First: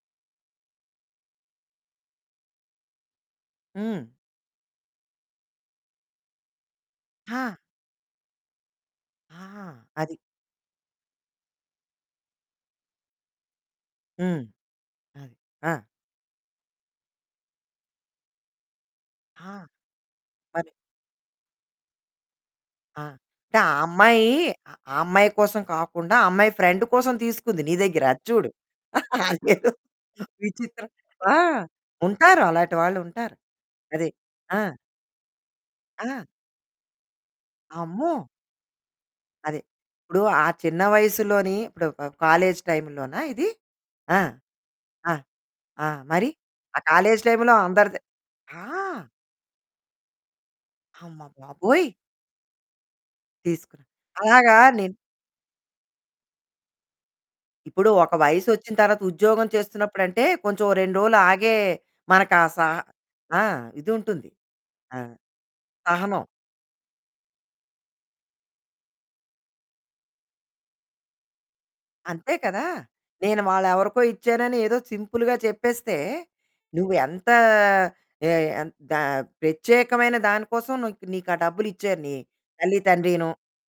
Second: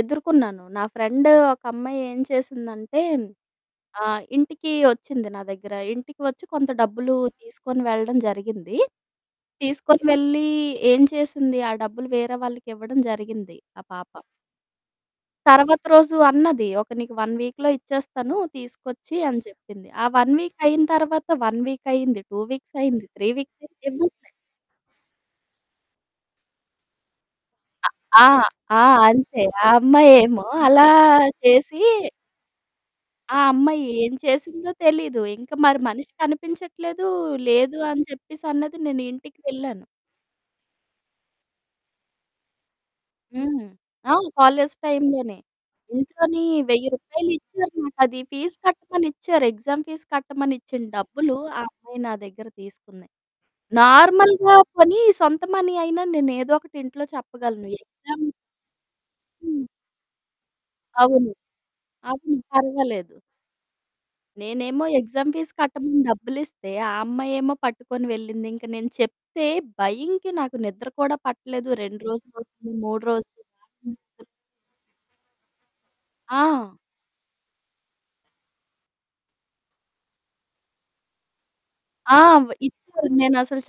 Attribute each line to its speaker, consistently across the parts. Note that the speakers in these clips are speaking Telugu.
Speaker 1: ఎదుర్కొన్నాను. నా ఫ్రెండు ఒక అమ్మాయి ఏం చేసిందంటే,
Speaker 2: హ్మ్.
Speaker 1: ఆహ్, ఇంటికి వచ్చింది నా దగ్గర. ఇంటికి వచ్చి కొంత డబ్బులు
Speaker 2: ఆ!
Speaker 1: తీసుకొని వెళ్ళడం జరిగింది.
Speaker 2: ఆ!
Speaker 1: తీసుకొని
Speaker 2: అది.
Speaker 1: వెళ్ళి ఏం చేసింది? ఆ డబ్బులు వేరే వాళ్ళకివ్వడం జరిగింది ఆ పాప.
Speaker 2: హ్మ్. ఆ! ఆ!
Speaker 1: తరువాత రోజు అన్నది, "ఒక నీకు 1 వీక్‌లో ఇచ్చేస్తాను, తీసుకొచ్చి" అని
Speaker 2: ఆ!
Speaker 1: చెప్పింది. ఆ 1 వీక్
Speaker 2: మరి
Speaker 1: అయిన తరువాత, 1 వీక్ అయ్యింది, 2 వీక్స్
Speaker 2: ఆ!
Speaker 1: అయింది, 3 వీక్స్
Speaker 2: అంటే ఆ
Speaker 1: అయింది
Speaker 2: అమ్మాయి,
Speaker 1: ఇవ్వట్లేదు.
Speaker 2: ఆ అమ్మాయి కోసం కాకుండా ఆ అమ్మాయి ఫ్రెండ్ కోసం తీసుకుంది నీ దగ్గర. అది
Speaker 1: ఆ!
Speaker 2: చూడు.
Speaker 1: ఆ! అంతే ఆ
Speaker 2: అదేదో
Speaker 1: అమ్మాయేమో
Speaker 2: విచిత్రం.
Speaker 1: అలా
Speaker 2: ఆ!
Speaker 1: చేసి
Speaker 2: ఉంటారు, అలాంటి వాళ్ళు ఉంటారు.
Speaker 1: ఆ అమ్మాయి
Speaker 2: అది.
Speaker 1: ఏం
Speaker 2: ఆ!
Speaker 1: చేసిందో తెలీదు. ఇంక మరి మనిషి
Speaker 2: ఆ!
Speaker 1: కనిపించట్లేదు, లేదు అని
Speaker 2: అమ్మో!
Speaker 1: చెప్పేసన్నది. నేను ఇంటికి
Speaker 2: అదే.
Speaker 1: వెళ్ళాను.
Speaker 2: ఇప్పుడు ఆ చిన్న వయసులోనే ఇప్పుడు కాలేజీ టైములోనా ఇది?
Speaker 1: హ్మ్. ఆ!
Speaker 2: ఆ!
Speaker 1: కాలేజీ
Speaker 2: ఆ!
Speaker 1: టైములోనే
Speaker 2: ఆ! మరి
Speaker 1: ఇంట్లోని
Speaker 2: ఆ
Speaker 1: వెయ్యి
Speaker 2: కాలేజీ
Speaker 1: రూపాయలు
Speaker 2: టైములో
Speaker 1: ఇచ్చారు. నాకది
Speaker 2: అందరిది
Speaker 1: అది ఫీజు
Speaker 2: ఆ!
Speaker 1: కట్టమని ఇచ్చారు. ఎగ్జామ్ ఫీజ్ కట్టమని ఇచ్చిన డబ్బులు ఆ
Speaker 2: అమ్మబాబోయ్!
Speaker 1: అమ్మాయి నా దగ్గర తీసుకుంది.
Speaker 2: తీసుకొని అలాగా
Speaker 1: నార్మల్‌గా
Speaker 2: నిన్ను
Speaker 1: పోనీ, సొంత మనీ అయినా నేనేదో ఒకటి ఇంట్లో చెప్పగలను.
Speaker 2: ఇప్పుడు ఒక
Speaker 1: ఎగ్జామ్
Speaker 2: వయసొచ్చిన తర్వాత ఉద్యోగం
Speaker 1: హ్మ్.
Speaker 2: చేస్తున్నప్పుడంటే కొంచెం 2 రోలు
Speaker 1: అవును.
Speaker 2: ఆగే
Speaker 1: అవును,
Speaker 2: మనకా సా
Speaker 1: పర్వాలేదు.
Speaker 2: ఆ! ఇదుంటుంది
Speaker 1: నేనేమో
Speaker 2: ఆహ్,
Speaker 1: ఎగ్జామ్ ఫీజ్ కట్టమని
Speaker 2: సహనం.
Speaker 1: డబ్బులిస్తే, ఆ అమ్మాయేమో పట్టుకొని వెళ్ళింది. ఇంక నేను చెప్తే భయంకి నాకు నిద్ర కూడా పట్టలేదు. 2
Speaker 2: అంతే
Speaker 1: రోజులు
Speaker 2: కదా!
Speaker 1: అవుతుంది. 3 రోజులు
Speaker 2: నేను వాళ్ళెవరికో
Speaker 1: [unintelligible]
Speaker 2: ఇచ్చానని ఏదో సింపుల్‌గా చెప్పేస్తే,
Speaker 1: ఆ!
Speaker 2: నువ్వు ఎంతా ఏ ఎన్ దా ప్రత్యేకమైన దాని కోసం నూక్ నీకు ఆ డబ్బులిచ్చారు నీ
Speaker 1: ఆ! వ్
Speaker 2: తల్లి
Speaker 1: ఇచ్చారు.
Speaker 2: తండ్రినూ.
Speaker 1: నేనసలు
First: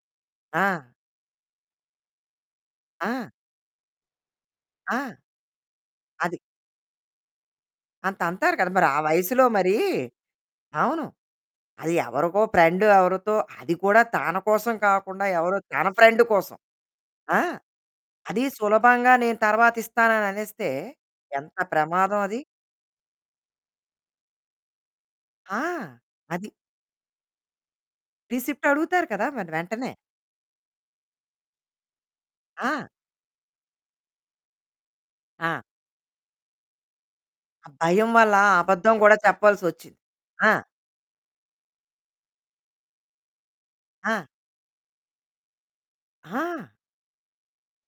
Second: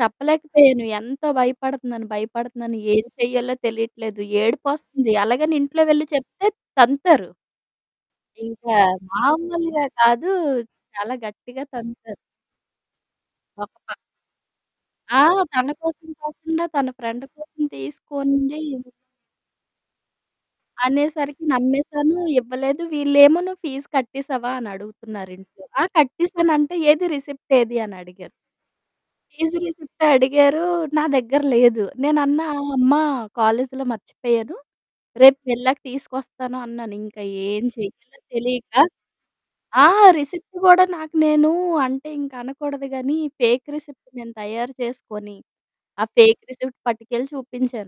Speaker 2: ఆ!
Speaker 1: చెప్పలేకపోయాను. ఎంతో భయపడుతున్నాను, భయపడుతున్నాను. ఏం
Speaker 2: ఆ!
Speaker 1: చెయ్యాలో తెలియట్లేదు. ఏడుపొస్తుంది.
Speaker 2: ఆ!
Speaker 1: అలాగని ఇంట్లో వెళ్లి
Speaker 2: అది.
Speaker 1: చెప్తే తంతారు.
Speaker 2: ఆ! తంతారు కదా!
Speaker 1: ఇంకా
Speaker 2: మరి ఆ వయసులో. మరి
Speaker 1: మామూలుగా కాదు
Speaker 2: అవును,
Speaker 1: చాలా గట్టిగా
Speaker 2: అది
Speaker 1: తంతారు.
Speaker 2: ఎవరికో ఫ్రెండ్. ఎవరితో అది
Speaker 1: ఒక్క
Speaker 2: కూడా తన కోసం
Speaker 1: ఆ!
Speaker 2: కాకుండా ఎవరో
Speaker 1: తన
Speaker 2: తన
Speaker 1: కోసం
Speaker 2: ఫ్రెండ్ కోసం.
Speaker 1: కాకుండా తన ఫ్రెండ్
Speaker 2: ఆ!
Speaker 1: కోసం
Speaker 2: అది
Speaker 1: తీసుకుంది...
Speaker 2: సులభంగా నేను తర్వాత ఇస్తానని అనేస్తే
Speaker 1: అనేసరికి
Speaker 2: ఎంత
Speaker 1: నమ్మేసాను.
Speaker 2: ప్రమాదం అది.
Speaker 1: ఇవ్వలేదు. వీళ్ళేమో, "నువ్వు ఫీజ్ కట్టేసావా?" అని అడుగుతున్నారింట్లో. ఆ!
Speaker 2: ఆ! అది.
Speaker 1: కట్టేసాను అంటే, "ఏది రిసిప్ట్ ఏది?" అని అడిగారు.
Speaker 2: రిసిప్ట్ అడుగుతారు కదా! మరి
Speaker 1: ఫీజ్
Speaker 2: వెంటనే.
Speaker 1: రిసిప్ట్ అడిగారు. నా దగ్గర లేదు. నేనన్నా, ఆ!
Speaker 2: ఆ!
Speaker 1: అమ్మ, కాలేజిలో మర్చిపోయాను. రేపు
Speaker 2: ఆ!
Speaker 1: వెళ్ళాక తీసుకొస్తాను అన్నాను. ఇంకా ఏం
Speaker 2: ఆ భయం
Speaker 1: చెయ్యాలో
Speaker 2: వల్ల
Speaker 1: తెలీక
Speaker 2: అబద్ధం గూడా
Speaker 1: ఆ!
Speaker 2: చెప్పాల్సొచ్చింది. ఆ!
Speaker 1: రిసిప్ట్ గూడా నాకు నేనూ అంటే ఇంక అనకూడదు గానీ, ఫేక్ రిసిప్ట్
Speaker 2: ఆ!
Speaker 1: నేను తయారు చేసుకొని, ఆ ఫేక్
Speaker 2: ఆ!
Speaker 1: రిసిప్ట్ పట్టుకెళ్ళి చూపించాను.